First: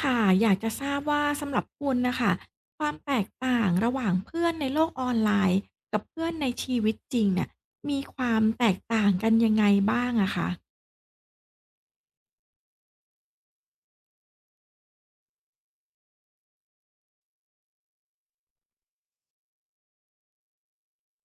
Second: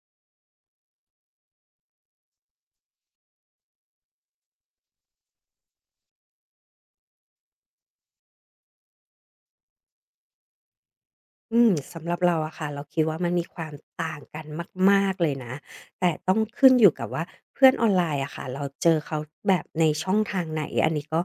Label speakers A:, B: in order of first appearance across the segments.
A: ค่ะอยากจะทราบว่าสำหรับคุณนะค่ะความแตกต่างระหว่างเพื่อนในโลกออนไลน์กับเพื่อนในชีวิตจริงเนี่ยมีความแตกต่างกันยังไงบ้างอะคะ
B: สำหรับเราอะค่ะเราคิดว่ามันมีความต่างกันมากๆเลยนะแต่ต้องขึ้นอยู่กับว่าเพื่อนออนไลน์อะค่ะเราเจอเขาแบบในช่องทางไหนอันนี้ก็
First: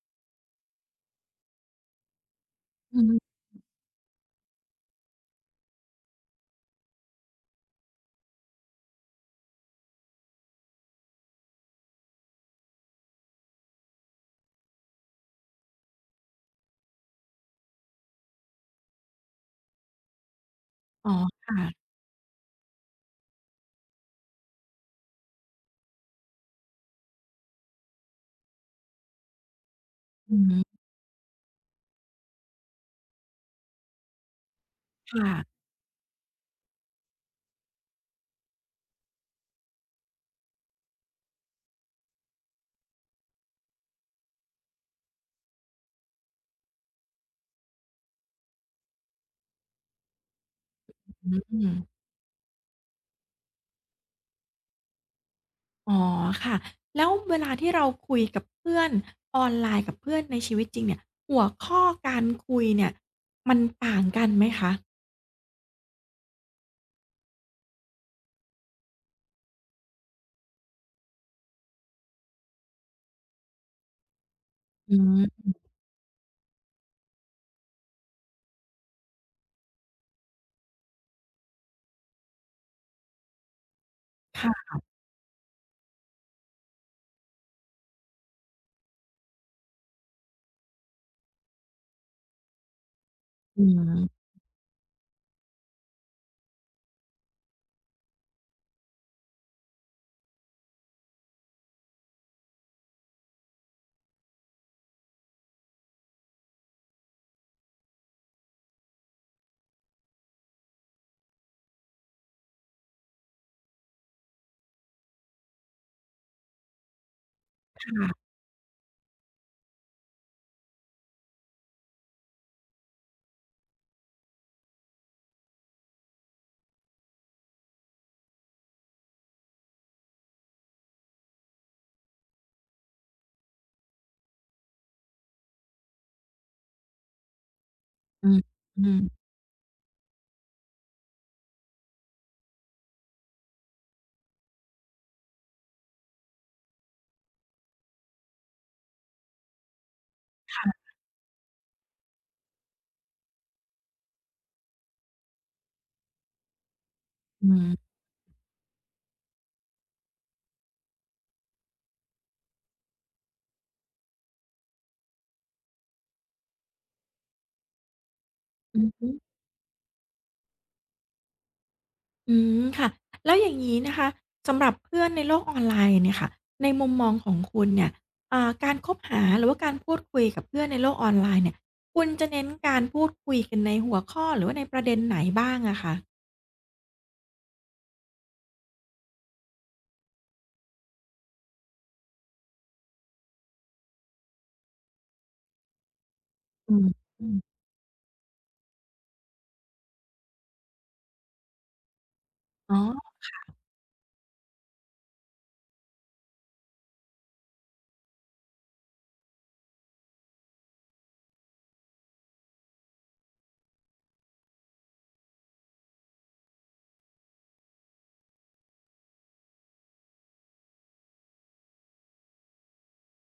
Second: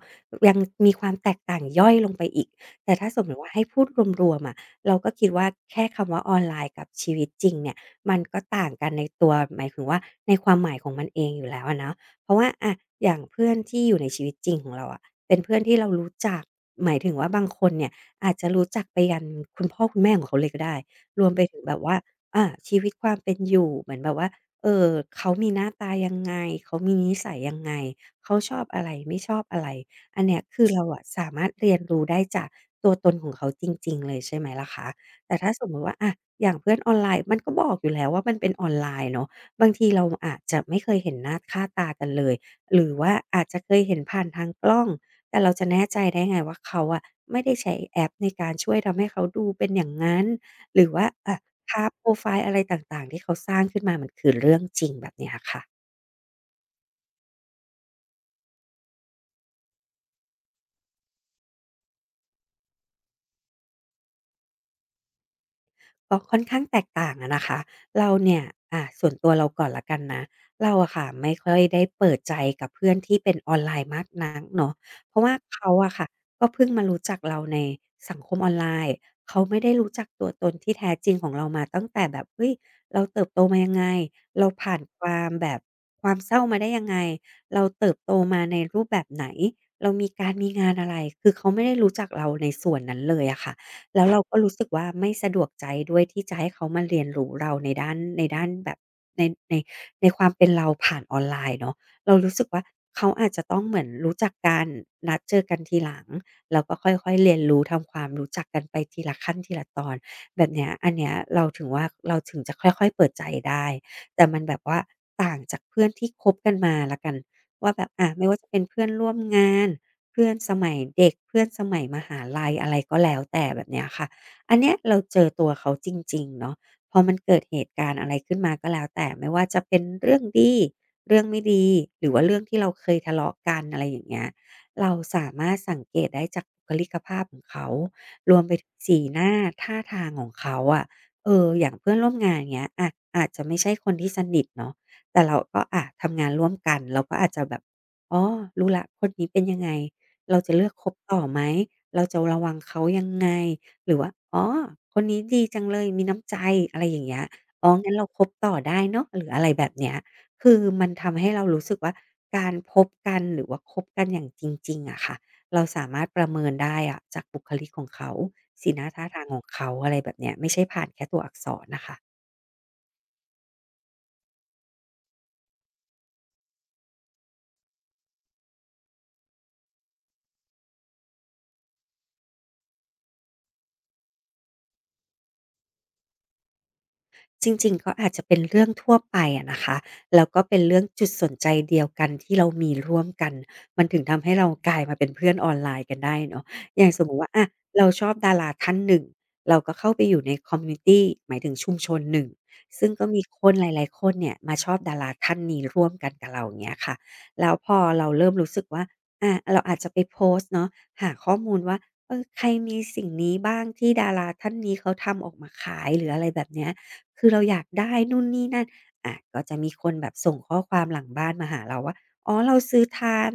B: ยังมีความแตกต่างย่อยลงไปอีกแต่
A: อื
B: ถ้าสมม
A: ม
B: ติว่าให้พูดรวมๆอะเราก็คิดว่าแค่คำว่าออนไลน์กับชีวิตจริงเนี่ยมันก็ต่างกันในตัวหมายถึงว่าในความหมายของมันเองอยู่แล้วอะเนาะเพราะว่าอะอย่างเพื่อนที่อยู่ในชีวิตจริงของเราอะเป็นเพื่อนที่เรารู้จักหมายถึงว่าบางคนเนี่ย อาจจะรู้จักไปยันคุณพ่อคุณแม่ของเขาเลยก็ได้
A: อ๋อ
B: รวมไปถึงแบบ
A: ค่ะ
B: ว่าอาชีวิตความเป็นอยู่เหมือนแบบว่าเอ่อเขามีหน้าตายังไงเขามีนิสัยยังไงเขาชอบอะไรไม่ชอบอะไรอัน
A: อื
B: เนี้ยคื
A: อ
B: อเราอะสามารถเรียนรู้ได้จากตัวตนของเขาจริงๆเลยใช่ไหมล่ะคะ
A: ค่ะ
B: แต่ถ้าสมมุติว่าอะอย่างเพื่อนออนไลน์มันก็บอกอยู่แล้วว่ามันเป็นออนไลน์เนาะบางทีเราอาจจะไม่เคยเห็นหน้าค่าตากันเลยหรือว่าอาจจะเคยเห็นผ่านทางกล้อง แต่เราจะแน่ใจได้ไงว่าเขาอะไม่ได้ใช้แอปในการช่วยทำให้เขาดูเป็นอย่างนั้นหรือว่าอะ
A: อืม
B: ภาพโพรไฟล์อะไรต่างๆที่เขาสร้างขึ้นมามันคือเรื่องจริงแบบเนี้ยค่ะ
A: อ๋อค่ะแล้วเวลาที่เราคุยกับเพื่อนออนไลน์กับเพื่อนในชีวิตจริงเนี่ยหัวข้อการคุยเนี่ยมันต่างกันไหมคะ
B: ก็ค่อนข้างแตกต่างอะนะคะเราเนี่ยส่วนตัวเราก่อนแล้วกันนะเราอะค่ะไม่ค่อยได้เปิดใจกับเพื่อนที่เป็นออนไลน์มากนักเนาะ
A: อื
B: เพราะว่า
A: ม
B: เขาอะค่ะก็เพิ่งมารู้จักเราในสังคมออนไลน์เขาไม่ได้รู้จักตัวตนที่แท้จริงของเรามาตั้งแต่แบบเฮ้ยเราเติบโตมายังไงเรา
A: ค่ะ
B: ผ่านความแบบความเศร้ามาได้ยังไงเราเติบโตมาในรูปแบบไหนเรามีการมีงานอะไรคือเขาไม่ได้รู้จักเราในส่วนนั้นเลยอะค่ะ
A: อื
B: แล้วเรา
A: ม
B: ก็รู้สึกว่าไม่สะดวกใจด้วยที่จะให้เขามาเรียนรู้เราในด้านแบบในในในความเป็นเราผ่านออนไลน์เนาะเรารู้สึกว่าเขาอาจจะต้องเหมือนรู้จักกันนัดเจอกันทีหลังแล้วก็ค่อยๆเรียนรู้ทำความรู้จักกันไปทีละขั้นทีละตอนแบบเนี้ยอันเนี้ยเราถึงจะค่อยๆเปิดใจได้แต่มันแบบว่าต่างจากเพื่อนที่คบกันมาแล้วกันว่าแบ
A: ค
B: บอาไม่
A: ่ะ
B: ว่าจะเป็นเพื่อนร่วมงาน เพื่อนสมัยเด็กเพื่อนสมัยมหาลัยอะไรก็แล้วแต่แบบเนี้ยค่ะอันเนี้ยเราเจอตัวเขาจริงๆเนาะพอมันเกิดเหตุการณ์อะไรขึ้นมาก็แล้วแต่ไม่ว่าจะเป็นเรื่องดีเรื่องไม่ดีหรือว่าเรื่องที่เราเคยทะเลาะกันอะไรอย่างเงี้ยเราสามารถสังเกตได้จากบุคลิกภาพของเขา
A: อื
B: ร
A: ม
B: วมไปถึง
A: อื
B: สี
A: ม
B: หน้าท่าทางของเขาอะเอออย่างเพื่อนร่วมงานอย่างเงี้ยอะอาจจะไม่ใช่คนที่สนิทเนาะแต่เราก็อะทำงานร่วมกันเราก็อาจจะแบบอ๋อรู้แล้วคนนี้เป็นยังไง เราจะเลือก
A: ค่ะ
B: คบต่อไหม เราจะระวังเขายังไง หรือว่าอ๋อคนนี้ดีจังเลย มีน้ำใจอะไรอย่างเงี้ย
A: อื
B: อ๋อ
A: ม
B: งั้นเราคบต่อได้เนาะหรืออะไรแบบเนี้ยคือมันทำให้เรารู้สึกว่าการพบกันหรือว่าคบกันอย่างจริงๆอะค่ะเราสามารถประเมินได้อะจากบุคลิกของเขาสีห
A: อื
B: น้า
A: อ
B: ท่า
A: ฮึ
B: ทางของเขาอะไรแบบเนี้ยไม่ใช่ผ่านแค่ตัวอักษรน่ะค่ะ
A: อืมค่ะแล้วอย่างงี้นะคะสำหรับเพื่อนในโลกออนไลน์เนี่ยค่ะในมุมมองของคุณเนี่ยอ่าการคบหาหรือว่าการพูดคุยกับเพื่อนในโลกออนไลน์เนี่ยคุณจะเน้นการพูดคุยกันในหัวข้อหรือว่าในประเด็นไหนบ้างอะคะ
B: จริงๆก็อาจจะเป็นเรื่องทั่วไปอะนะคะแล้วก็เป็นเรื่องจุดสนใจเดียวกันที่เรามีร่วมกันมันถึงทำให้เรากลายมาเป็นเพื่อนออนไลน์กันได้เนาะ
A: อื
B: อ
A: ม
B: ย่างสมมุติ
A: อื
B: ว่า
A: ม
B: อะเราชอบดาราท่านหนึ่งเราก็เข้าไปอยู่ในคอมมิวนิตีหมายถึงชุมชนหนึ่ง
A: อ๋
B: ซึ่งก็
A: อ
B: มีคนหลายๆคนเนี่ยมาชอบดาราท่านนี้ร่วมกันกับเราอย่างเงี้ยค่ะแล้วพอเราเริ่มรู้สึกว่าอาเราอาจจะไปโพสต์เนาะหาข้อมูลว่าเออใครมีสิ่งนี้บ้างที่ดาราท่านนี้เขาทำออกมาขายหรืออะไรแบบเนี้ย คือเราอยากได้นู่นนี่นั่นอาก็จะมีคนแบบส่งข้อความหลังบ้านมาหาเราว่าอ๋อเราซื้อทัน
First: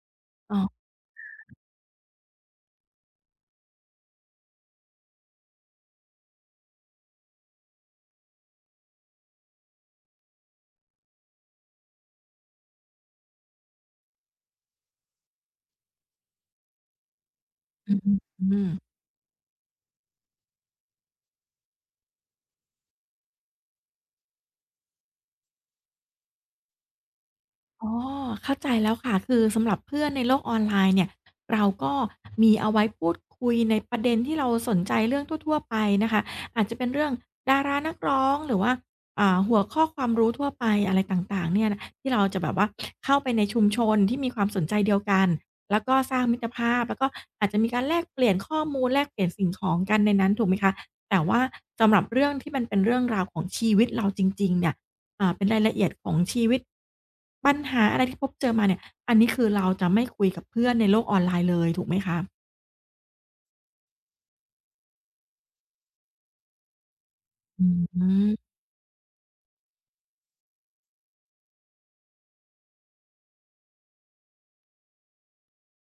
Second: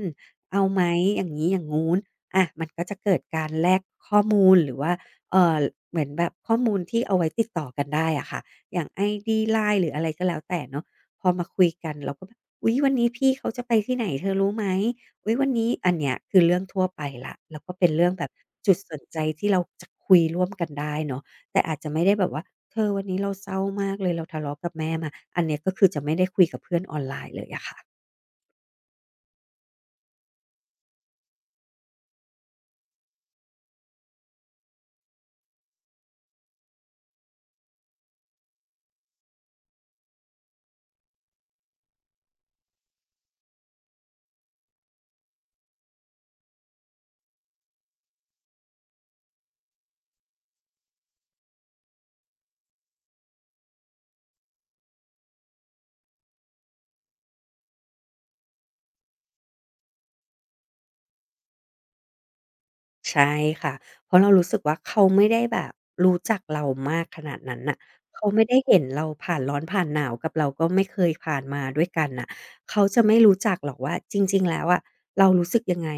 A: ออ
B: เอาไหมอย่างงี้อย่างงู้นอะมันก็จะเกิดการแลกข้อมูลหรือว่าเอ่อเหมือนแบบข้อมูลที่เอาไว้ติดต่อกันได้อะค่ะอย่าง ID LINE หรืออะไรก็แล้วแต่เนาะพอมาคุยกันเราก็แบบอุ๊ยวันนี้พี่เขาจะไปที่ไหนเธอรู้ไหมอุ๊ยวันนี้อันเนี้ยคือเรื่องทั่วไปแล้วแล้วก็เป็น
A: อือ
B: เรื่องแบบ
A: อืม
B: จุดสนใจที่เราจะคุยร่วมกันได้เนาะ แต่อาจจะไม่ได้แบบว่าเธอวันนี้เราเศร้ามากเลยเราทะเลาะกับแม่มาอันเนี้ยก็คือจะไม่ได้คุยกับเพื่อนออนไลน์เลยอะค่ะ
A: อ๋อเข้าใจแล้วค่ะคือสำหรับเพื่อนในโลกออนไลน์เนี่ยเราก็มีเอาไว้พูดคุยในประเด็นที่เราสนใจเรื่องทั่วๆไปนะคะอาจจะเป็นเรื่องดารานักร้องหรือว่าหัวข้อความรู้ทั่วไปอะไรต่างๆเนี่ยนะที่เราจะแบบว่าเข้าไปในชุมชนที่มีความสนใจเดียวกันแล้วก็สร้างมิตรภาพแล้วก็อาจจะมีการแลกเปลี่ยนข้อมูลแลกเปลี่ยนสิ่งของกันในนั้นถูกไหมคะ แต่ว่าสำหรับเรื่องที่มันเป็นเรื่องราวของชีวิตเราจริงๆเนี่ยเป็นรายละเอียดของชีวิตปัญหาอะไรที่พบเจอมาเนี่ยอันนี้คือเราจะไม่คุยกับเพื่อนในโลกออนไลน์เลยถูกไหมคะ
B: ใช่ค่ะเพราะเรารู้สึกว่าเขาไม่ได้แบบรู้จักเรามากขนาดนั้น
A: อ
B: น่ะ
A: ื
B: เขาไม่ได้
A: ม
B: เห็นเราผ่านร้อนผ่านหนาวกับเราก็ไม่เคยผ่านมาด้วยกันน่ะเขาจะไม่รู้จักหรอกว่าจริงๆแล้วอะเรารู้สึกยังไง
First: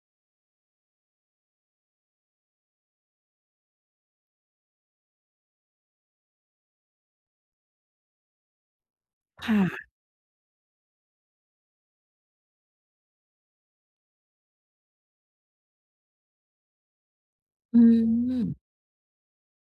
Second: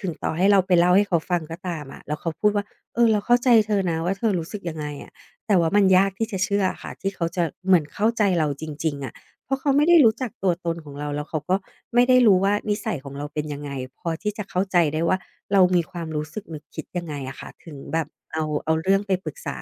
B: ถึงต่อให้เราไปเล่าให้เขาฟังก็ตามอะแล้วเขาพูดว่าเออเราเข้าใจเธอนะว่าเธอรู้สึกยังไงอะแต่ว่ามันยากที่จะเชื่ออะค่ะที่เขาจะเหมือนเข้าใจเราจริงๆอะเพราะเขาไม่
A: ค่ะ
B: ได้รู้จักตัวตนของเราแล้วเขาก็ไม่ได้รู้ว่านิสัยของเราเป็นยังไงพอที่จะเข้าใจได้ว่า เรามีความรู้สึกนึกคิดยังไงอะคะถึง
A: อื
B: แบบ
A: ม
B: เอาเรื่องไปปรึกษา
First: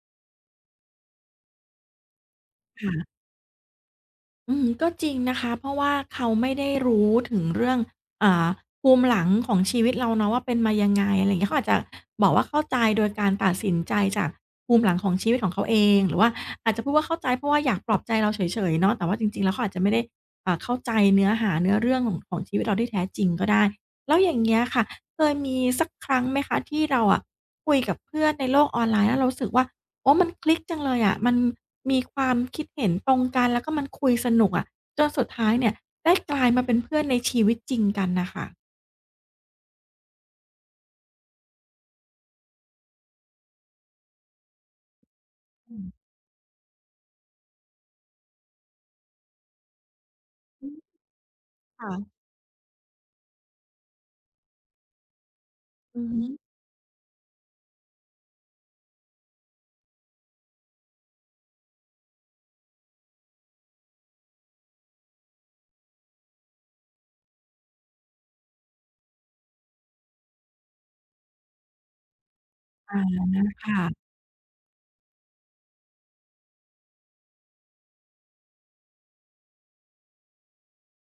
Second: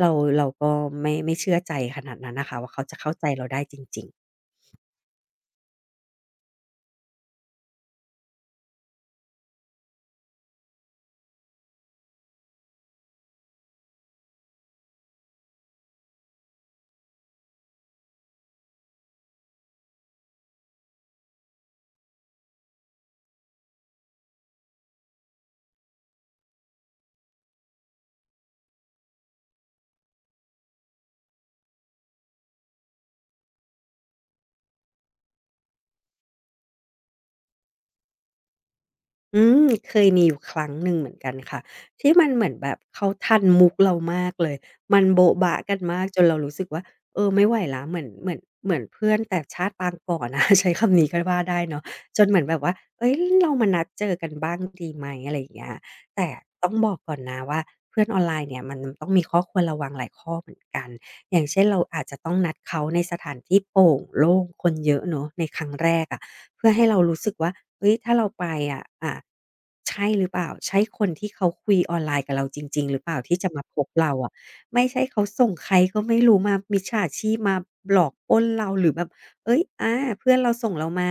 B: เราเราก็ไม่เชื่อใจขนาดนั้นน่ะค่ะว่าเขาจะเข้า
A: ค่ะ
B: ใจเราได้จริงๆ
A: อืมก็จริงนะคะเพราะว่าเขาไม่ได้รู้ถึงเรื่องอ่าภูมิหลังของชีวิตเราเนาะว่าเป็นมายังไงอะไรอย่างเงี้ยเขาอาจจะบอกว่าเข้าใจโดยการตัดสินใจจากภูมิหลังของชีวิตของเขาเองหรือว่าอาจจะพูดว่าเข้าใจเพราะว่าอยากปลอบใจเราเฉยๆเนาะแต่ว่าจริงๆแล้วเขาอาจจะไม่ได้เข้าใจเนื้อหาเนื้อเรื่องของชีวิตเราที่แท้จริงก็ได้แล้วอย่างเงี้ยค่ะเคยมีสักครั้งไหมคะที่เราอะคุยกับเพื่อนในโลกออนไลน์แล้วเรารู้สึกว่า โอ้มันคลิกจังเลยอะมันมีความคิดเห็นตรงกันแล้วก็มันคุยสนุกอะจนสุดท้ายเนี่ยได้กลายมาเป็นเพื่อนในชีวิตจริงกันน่ะค่ะ
B: อืมเคยมีอยู่ครั้งหนึ่งเหมือนกันค่ะที่มันเหมือนแบบเขาทันมุกเรามากเลยมันโบ๊ะบ๊ะกั
A: อื
B: นมาก
A: ม
B: จนเรารู้สึกว่าเออไม่ไหวแล้วเหมือนเพื่อนแต่ชาติปางก่อนอะ
A: อื
B: ใช้
A: ม
B: คำนี้ก็ว่าได้เนาะ
A: ค่ะ
B: จนเหมือนแบบว่าเฮ้ยเรามานัดเจอกันบ้างดีไหมอะไรอย่างเงี้ย
A: อือฮึ
B: แต่ต้องบอกก่อนนะว่าเพื่อนออนไลน์เนี่ยมันต้องมีข้อควรระวังหลายข้อเหมือนกันอย่างเช่นเราอาจจะต้องนัดเขาในสถานที่โปร่งโล่งคนเยอะเนาะในครั้งแรกอะ เพื่อให้เรารู้สึกว่าเฮ้ยถ้าเราไปอะใช่หรือเปล่าใช่คนที่เขาคุยออนไลน์กับเราจริงๆหรื
A: อา
B: อเปล่าที่จะมาพ
A: ค่ะ
B: บเราอะไม่ใช่เขาส่งใครก็ไม่รู้มามิจฉาชีพมาหลอกปล้นเราหรือแบบเฮ้ยอาเพื่อนเราส่งเรามา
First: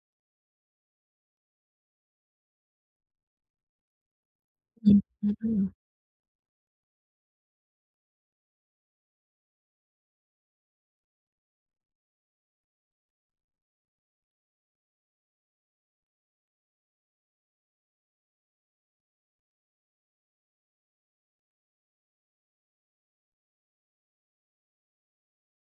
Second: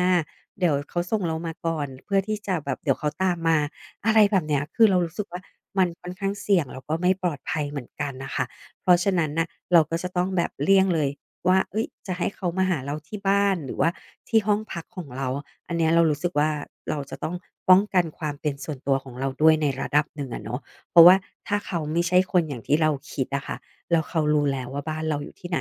B: เดี๋ยวเขาส่งเรามาก่อนเพื่อที่จะแบบเดี๋ยวเขาตามมาอะไรแบบเนี้ยคือ
A: อื
B: เรา
A: ม
B: รู้สึ
A: อื
B: กว่า
A: อ
B: มันค่อนข้างเสี่ยงแล้วก็ไม่ปลอดภัยเหมือนกันน่ะค่ะเพราะฉะนั้นน่ะเราก็จะต้องแบบเลี่ยงเลย ว่าเอ้ยจะให้เขามาหาเราที่บ้านหรือว่าที่ห้องพักของเราอันเนี้ยเรารู้สึกว่าเราจะต้องป้องกันความเป็นส่วนตัวของเราด้วยในระดับหนึ่งอะเนาะเพราะว่าถ้าเขาไม่ใช่คนอย่างที่เราคิดอะค่ะแล้วเขารู้แล้วว่าบ้านเราอยู่ที่ไหน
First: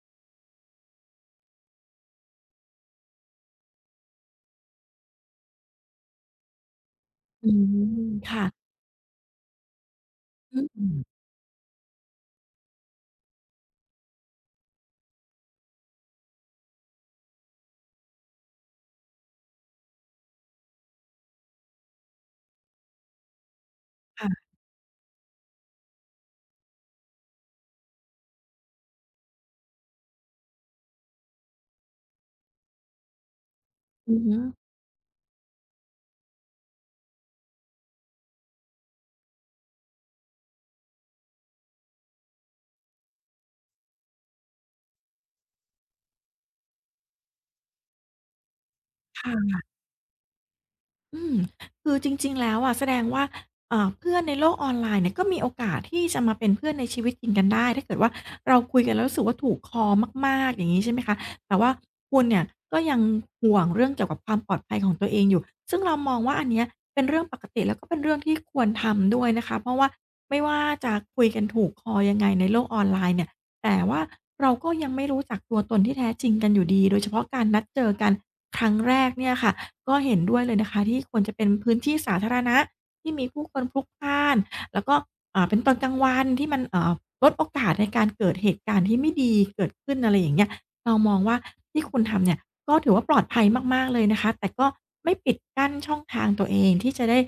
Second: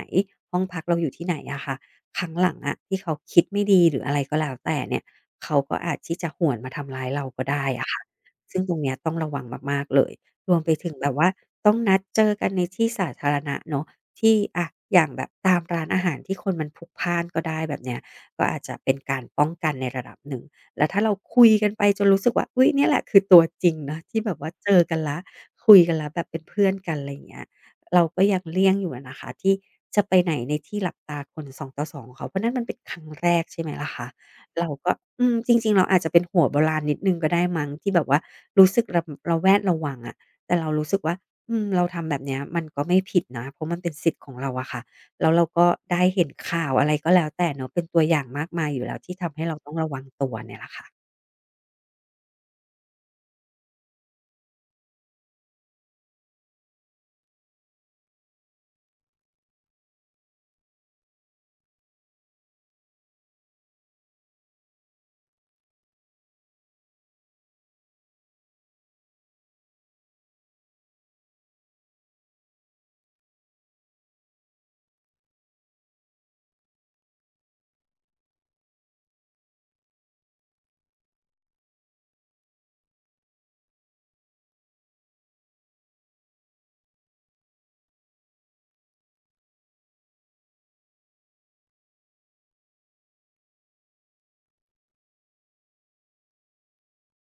B: ห้องพักเราอยู่ที่ไหนอะค่ะครั้งหลังอะที่เขาคิดไม่ดีหรืออะไรก็แล้วแต่เนี่ยเขาก็อาจที่จะหวนมาทำร้ายเราก็
A: อืม
B: ได้
A: อื
B: อะค่ะ
A: มค่ะ
B: ซึ่งตรงเนี้ยต้องระวังมากๆเลยรว
A: อื
B: มไป
A: อื
B: ถึง
A: ม
B: แบบว่าต้องนัดเจอกันในที่สาธารณะเนาะ ที่อะอย่างแบบตามร้านอาหารที่คนมันพลุกพล่านก็ได้แบบเนี้ยก็อาจจะเป็นการป้องกันในระดับหนึ่งแล้วถ้าเราคุยกันไปจนรู้สึกว่าอุ๊ยเนี่ยแหละคือตัวจริงเนาะที่แบบ
A: ค่ะ
B: ว่าเจอกันแล้วคุยกันแล้วแบบเป็นเพื่อนกันอะไรอย่างเงี้ยเราก็ยังเลี่ยงอยู่อะนะคะที่จะไปไหนในที่หลับตาคน2:2ของเขาเพราะนั่นมันเป็นครั้งแรกใช่ไหมล่ะคะ
A: อือฮึ
B: เราก็อืมจริงๆเราอาจจะเป็นหัวโบราณนิดหนึ่งก็ได้มั้งที่แบบว่ารู้สึกระแวดระวังอะแต่เรารู้สึกว่า อืมเราทำแบบเนี้ยมันก็ไม่ผิดนะเพราะมันเป็นสิทธิ์ของเราอะค่ะแล้วเราก็ได้เห็นข่าวอะไรก็แล้วแต่เนาะเป็นตัวอย่างมากมายอยู่แล้วที่
A: ค่
B: ทำให้เรา
A: ะ
B: ต้องระวังตัวเนี่ยแหละค่ะ
A: อืมคือจริงๆแล้วอะแสดงว่าเพื่อนในโลกออนไลน์เนี่ยก็มีโอกาสที่จะมาเป็นเพื่อนในชีวิตจริงกันได้ถ้าเกิดว่าเราคุยกันแล้วรู้สึกว่าถูกคอมากๆอย่างงี้ใช่ไหมคะแต่ว่าคุณเนี่ยก็ยังห่วงเรื่องเกี่ยวกับความปลอดภัยของตัวเองอยู่ซึ่งเรามองว่าอันเนี้ยเป็นเรื่องปกติแล้วก็เป็นเรื่องที่ควรทำด้วยนะคะเพราะว่าไม่ว่าจะคุยกันถูกคอยังไงในโลกออนไลน์เนี่ย แต่ว่าเราก็ยังไม่รู้จักตัวตนที่แท้จริงกันอยู่ดีโดยเฉพาะการนัดเจอกันครั้งแรกเนี่ยค่ะก็เห็นด้วยเลยนะคะที่ควรจะเป็นพื้นที่สาธารณะที่มีผู้คนพลุกพล่านแล้วก็เป็นตอนกลางวันที่มันลดโอกาสในการเกิดเหตุการณ์ที่ไม่ดีเกิดขึ้นอะไรอย่างเงี้ยเรามองว่าที่คุณทำเนี่ยก็ถือว่าปลอดภัยมากๆเลยนะคะแต่ก็ไม่ปิดกั้นช่องทางตัวเองที่จะได้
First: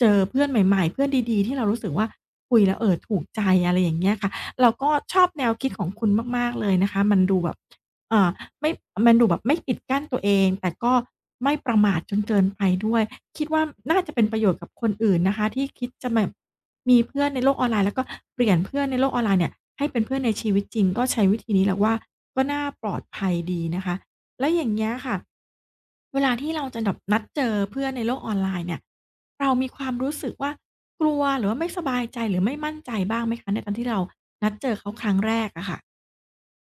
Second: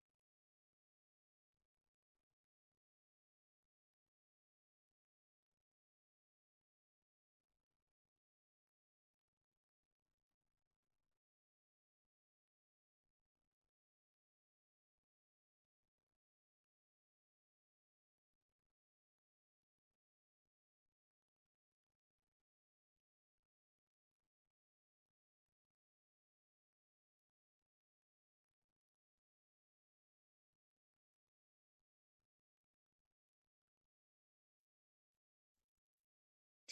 A: เจอเพื่อนใหม่ๆเพื่อนดีๆที่เรารู้สึกว่าคุยแล้วถูกใจอะไรอย่างเงี้ยค่ะ เราก็ชอบแนวคิดของคุณมากๆเลยนะคะ มันดูแบบเอ่อไม่มันดูแบบไม่ปิดกั้นตัวเอง แต่ก็ไม่ประมาทจนเกินไปด้วยคิดว่าน่าจะเป็นประโยชน์กับคนอื่นนะคะที่คิดจะแบบมีเพื่อนในโลกออนไลน์แล้วก็เปลี่ยนเพื่อนในโลกออนไลน์เนี่ยให้เป็นเพื่อนในชีวิตจริงก็ใช้วิธีนี้เราว่าก็น่าปลอดภัยดีนะคะ แล้วอย่างเงี้ยค่ะเวลาที่เราจะแบบนัดเจอเพื่อนในโลกออนไลน์เนี่ยเรามีความรู้สึกว่ากลัวหรือว่าไม่สบายใจหรือไม่มั่นใจบ้างไหมคะในตอนที่เรานัดเจอเขาครั้งแรกอะค่ะ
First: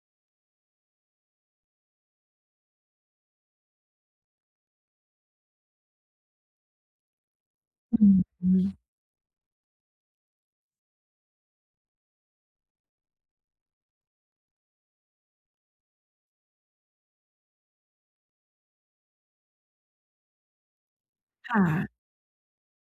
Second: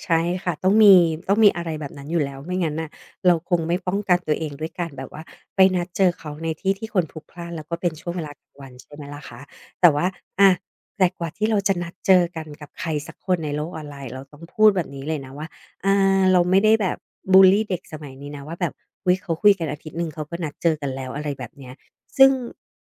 B: ใช่ค่ะต้องมีต้องมีอะไรแบบนั้นอยู่แล้วไม่งั้นน่ะเราคงไม่ป้องกันตัวเองด้วยการแบบว่าไปนัดเจอเขาในที่ที่คนพลุกพล่านแล้วก็เป็น
A: อื
B: ช่วงเวลา
A: ม
B: กลางวันใช่ไหมล่ะคะแต่ว่าอะแต่กว่าที่เราจะนัดเจอกันกับใครสักคนในโลกออนไลน์เราต้องพูดแบบนี้เลยนะว่าอาเราไม่ได้แบบบุลลีเด็กสมัยนี้นะว่าแบบอุ๊ยเขาคุยกันอาทิตย์หนึ่งเขาก็นัดเจอกันแล้วอะไรแบบ
A: ค่ะ
B: เนี้ยซึ่ง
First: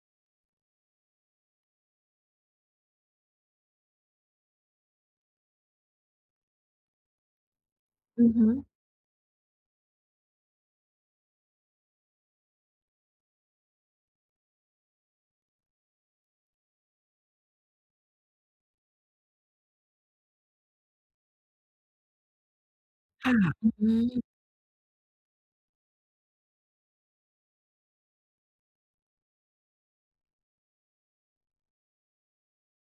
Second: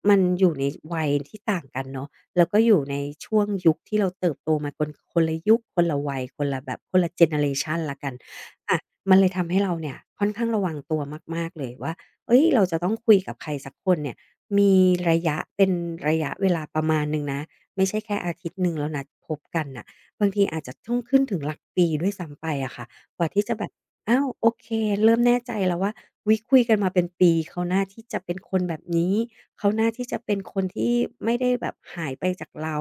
B: มันอยู่ในวัยที่ต่างกันเนาะ แล้วก็อยู่ในช่วงยุคที่เราเติบโตมาคนคนละยุคคนละวัยคนละแบบคนละเจเนอเรชันละกัน
A: อือฮึ
B: อะมันเลยทำให้เราเนี่ยค่อนข้างระวังตัวมากๆเลยว่าเฮ้ยเราจะต้องคุยกับใครสักคนเนี่ยมีระยะเป็นระยะเวลาประมาณหนึ่งนะไม่ใช่แค่อาทิตย์หนึ่งแล้วนัดพบกันน่ะบางทีอาจจะต้องขึ้นถึงหลักปีด้วยซ้ำไปอะค่ะกว่า
A: ค่ะ
B: ที่จะแบบ
A: อื
B: อ้า
A: ม
B: วโอเคเริ่มแน่ใจแล้วว่าอุ๊ยคุยกันมาเป็นปีเขาน่าที่จะเป็นคนแบบนี้ เขาน่าที่จะเป็นคนที่ไม่ได้แบบหายไปจากเรา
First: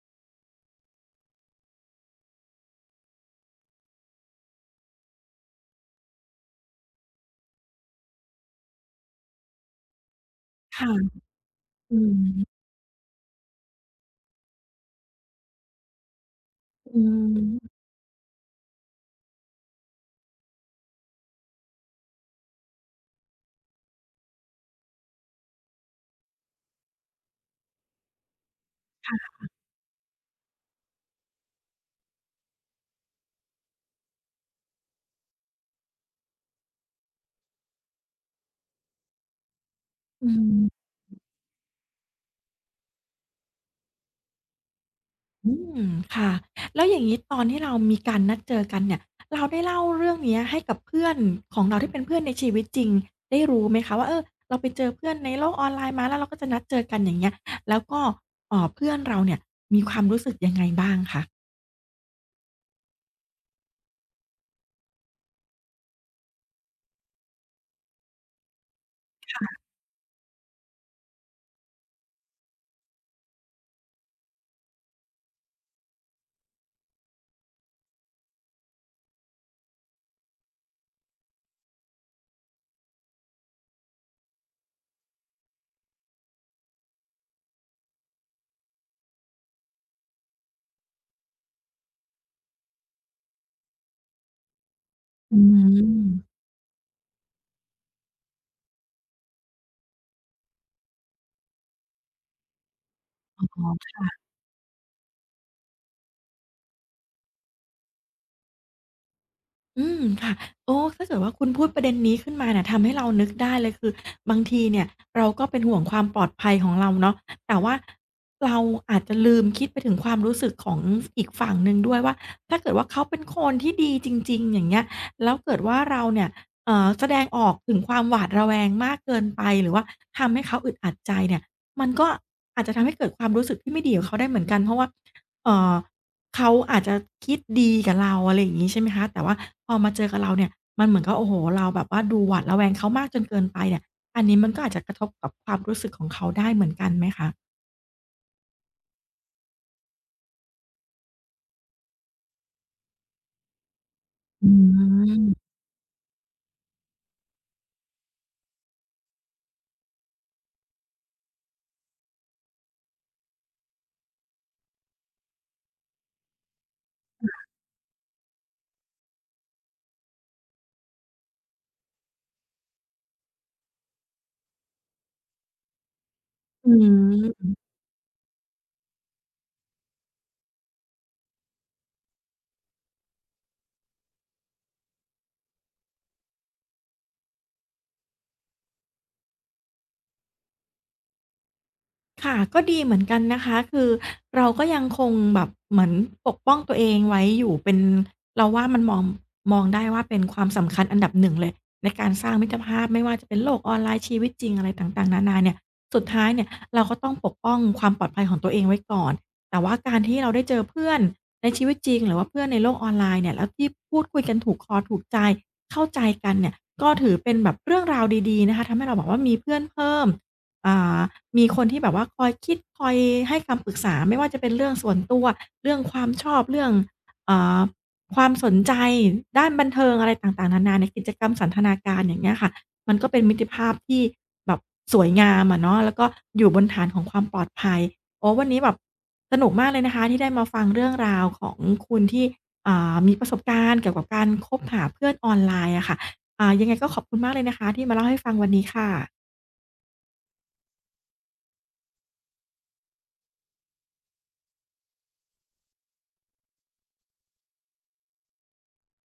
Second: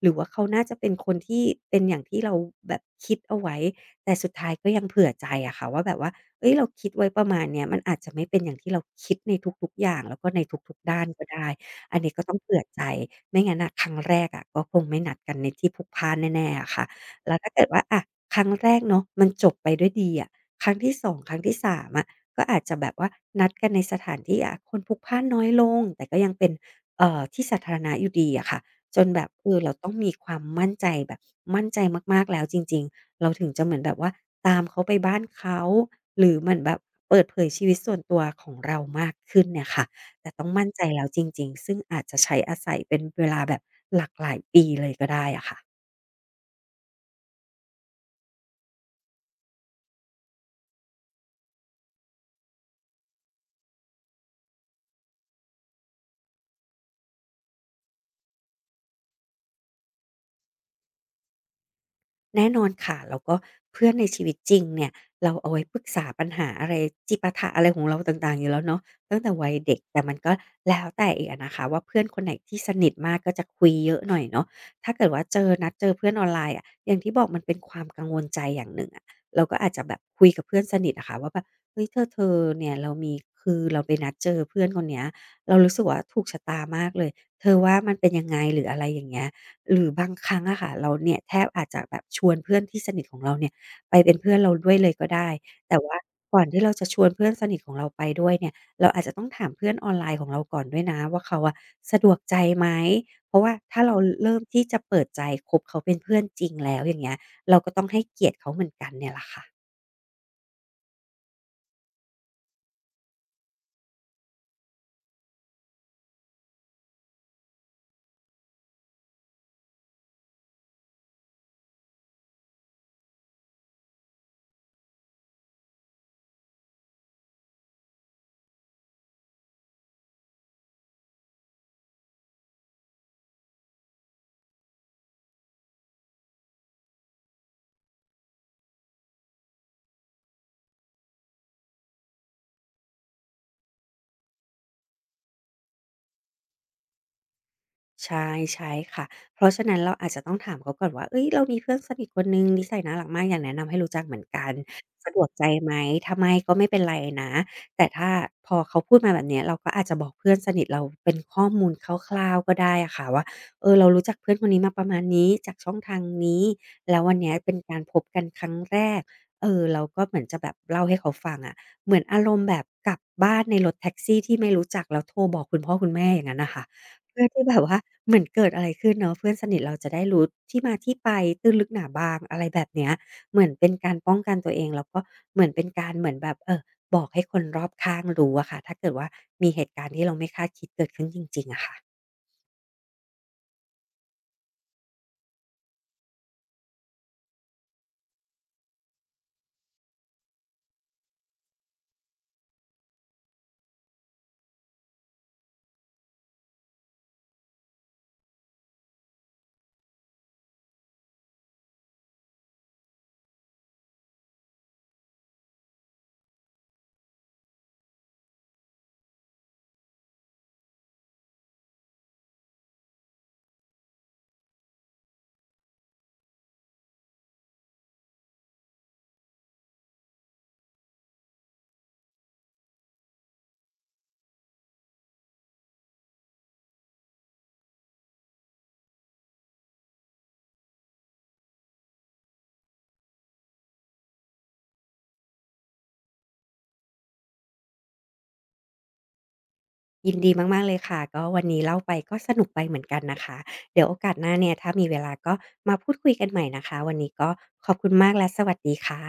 B: หรือว่าเขาน่าจะเป็นคนที่เป็นอย่างที่เราแบบคิดเอาไว้แต่สุดท้ายก็ยังเผื่อใจอะค่ะว่าแบบว่าเอ้ยเราคิดไว้ประมาณเนี้ยมันอาจจะไม่เป็นอย่างที่เราคิดในทุกๆอย่างแล้วก็ในทุกๆด้าน
A: ค่ะ
B: ก็ได้อั
A: อื
B: นนี้ก็ต้องเผื่อ
A: ม
B: ใจไม่งั้นน่ะครั้งแรกอะก็คงไม่นัดกันในที่พลุกพล่านแน่ๆอะค่ะ
A: อื
B: แล้วถ้าเกิด
A: ม
B: ว่าอะครั้งแรกเนาะมันจบไปด้วยดีอะครั้งที่2ครั้งที่สามอะ ก็อาจจะแบบว่านัดกันในสถานที่อะคนพลุกพล่านน้อยลงแต่ก็ยังเป็นที่สาธารณะอยู่ดีอะค่ะจนแบบเออเราต้องมีความมั่นใจแบบมั่นใจมากๆแล้วจริงๆเราถึงจะเหมือนแบบว่าตามเขาไปบ้านเขาหรือเหมือนแบบเปิดเผยชีวิตส่วนตัวของเรามากขึ้นเนี่ยค่ะ
A: อื
B: แต่ต้องมั่น
A: ม
B: ใจแล้วจริงๆซึ่งอาจจะใช้อาศัยเป็นเวลาแบบหลากหลายปีเลยก็ได้อะ
A: อื
B: ค่ะ
A: มค่ะแล้วอย่างงี้ตอนที่เรามีการนัดเจอกันเนี่ยเราได้เล่าเรื่องเนี้ยให้กับเพื่อนของเราที่เป็นเพื่อนในชีวิตจริงได้รู้ไหมคะว่าเออเราไปเจอเพื่อนในโลกออนไลน์มาแล้วเราก็จะนัดเจอกันอย่างเงี้ยแล้วก็เพื่อนเราเนี่ยมีความรู้สึกยังไงบ้างคะ
B: แน่นอนค่ะแล้วก็เพื่อนในชีวิตจริงเนี่ยเราเอาไว้ปรึกษาปัญหาอะไรจิปาถะอะไรของเราต่างๆอยู่แล้วเนาะตั้งแต่วัยเด็กแต่มันก็แล้วแต่อีกอะนะคะว่าเพื่อนคนไหนที่สนิทมากก็จะคุยเยอะหน่อยเนาะถ้าเกิดว่าเจอนัดเจอเพื่อนออนไลน์อะอย่างที่บอกมันเป็นความกังวลใจอย่างหนึ่งอะเราก็อาจจะแบบคุยกับเพื่อนสนิทอะค่ะว่าแบบเฮ้ยเธอเธอเนี่ยเรามีคือเราไปนัดเจอเพื่อนคนเนี้ยเรารู้สึกว่าถูกชะตามากเลยเธอว่ามันเป็นยังไงหรืออะไรอย่างเงี้ย หรือบางครั้งอะค่ะเราเนี่ยแทบอาจจะแบบชวนเพื่อนที่สนิทของเราเนี่ยไปเป็นเพื่อนเราด้วยเลยก็ได้
A: อื
B: แต่ว่า
A: ม
B: ก่อนที่เราจะชวนเพื่อนสนิทของเราไปด้วยเนี่ยเราอาจจะต้องถามเพื่อนออนไลน์ของเราก่อนด้วยนะว่าเขาอะสะดวกใจไหมเพราะว่า
A: อ๋
B: ถ้าเรา
A: อ
B: เริ่มที่จะเปิดใจคบเขาเป็นเพื่อนจริงแล้วอย่างเงี้ยเราก็ต้องให้เกียรติเขาเหมือนกันเนี่ยแหละค่ะ
A: อืมค่ะโอ้ถ้าเกิดว่าคุณพูดประเด็นนี้ขึ้นมาเนี่ยทำให้เรานึกได้เลยคือบางทีเนี่ยเราก็เป็นห่วงความปลอดภัยของเราเนาะแต่ว่าเราอาจจะลืมคิดไปถึงความรู้สึกของอีกฝั่งหนึ่งด้วยว่าถ้าเกิดว่าเขาเป็นคนที่ดีจริงๆอย่างเงี้ยแล้วเกิดว่าเราเนี่ยแสดงออกถึงความหวาดระแวงมากเกินไปหรือว่าทำให้เขาอึดอัดใจเนี่ยมันก็อาจจะทำให้เกิดความรู้สึกที่ไม่ดีกับเขาได้เหมือนกันเพราะว่าเอ่อ เขาอาจจะคิดดีกับเราอะไรอย่างงี้ใช่ไหมคะแต่ว่าพอมาเจอกับเราเนี่ยมันเหมือนกับโอ้โฮเราแบบว่าดูหวาดระแวงเขามากจนเกินไปเนี่ยอันนี้มันก็อาจจะกระทบกับความรู้สึกของเขาได้เหมือนกันไหมคะ
B: ใช่ใช่ค่ะเพราะฉะนั้นเราอาจจะต้องถามเขาก่อนว่าเฮ้ยเรามีเพื่อนสนิทคนหนึ่งนิสัยน่ารักมากอยากแนะนำให้รู้จักเหมือนกั
A: อื
B: นสะดวกใจ
A: ม
B: ไหมถ้าไม่ก็ไม่เป็นไรนะแต่ถ้าพอเขาพูดมาแบบเนี้ยเราก็อาจจะบอกเพื่อนสนิทเราเป็นข้อมูลคร่าวๆก็ได้อะค่ะว่าเออเรารู้จักเพื่อนคนนี้มาประมาณนี้จากช่องทางนี้แล้ววันเนี้ยเป็นการพบกันครั้งแรกเออเราก็เหมือนจะแบบเล่าให้เขาฟังอะเหมือนอารมณ์แบบกลับบ้านในรถแท็กซี่ที่ไม่รู้จักแล้วโทรบอกคุณพ่อคุณแม่อย่างงั้นน่ะค่ะ
A: อื
B: เพื่อที่
A: ม
B: แบบว่าเหมือนเกิดอะไรขึ้นเนาะเพื่อนสนิทเราจะได้รู้ที่มาที่ไปตื้นลึกหนาบางอะไรแบบเนี้ยเหมือนเป็นการป้องกันตัวเองแล้วก็เหมือนเป็นการเหมือนแบบบอกให้คนรอบข้างรู้อะค่ะถ้าเกิดว่ามีเหตุการณ์ที่เราไม่คาดคิดเกิดขึ้นจริงๆอะค่ะ
A: ค่ะก็ดีเหมือนกันนะคะคือเราก็ยังคงแบบเหมือนปกป้องตัวเองไว้อยู่เป็นเราว่ามันมองได้ว่าเป็นความสำคัญอันดับหนึ่งเลยในการสร้างมิตรภาพไม่ว่าจะเป็นโลกออนไลน์ชีวิตจริงอะไรต่างๆนานาเนี่ยสุดท้ายเนี่ยเราก็ต้องปกป้องความปลอดภัยของตัวเองไว้ก่อนแต่ว่าการที่เราได้เจอเพื่อนในชีวิตจริงหรือว่าเพื่อนในโลกออนไลน์เนี่ยแล้วที่พูดคุยกันถูกคอถูกใจเข้าใจกันเนี่ยก็ถือเป็นแบบเรื่องราวดีๆนะคะทำให้เราแบบว่ามีเพื่อนเพิ่มอ่า มีคนที่แบบว่าคอยคิดคอยให้คำปรึกษาไม่ว่าจะเป็นเรื่องส่วนตัวเรื่องความชอบเรื่องเอ่อความสนใจด้านบันเทิงอะไรต่างๆนานาในกิจกรรมสันทนาการอย่างเงี้ยค่ะมันก็เป็นมิตรภาพที่แบบสวยงามอะเนาะแล้วก็อยู่บนฐานของความปลอดภัยโอ้วันนี้แบบสนุกมากเลยนะคะที่ได้มาฟังเรื่องราวของคุณที่อ่ามีประสบการณ์เกี่ยวกับการคบหาเพื่อนออนไลน์อะค่ะอ่ายังไงก็ขอบคุณมากเลยนะคะที่มาเล่าให้ฟังวันนี้ค่ะ
B: ยินดีมากๆเลยค่ะก็วันนี้เล่าไปก็สนุกไปเหมือนกันนะคะเดี๋ยวโอกาสหน้าเนี่ยถ้ามีเวลาก็มาพูดคุยกันใหม่นะคะวันนี้ก็ขอบคุณมากและสวัสดีค่ะ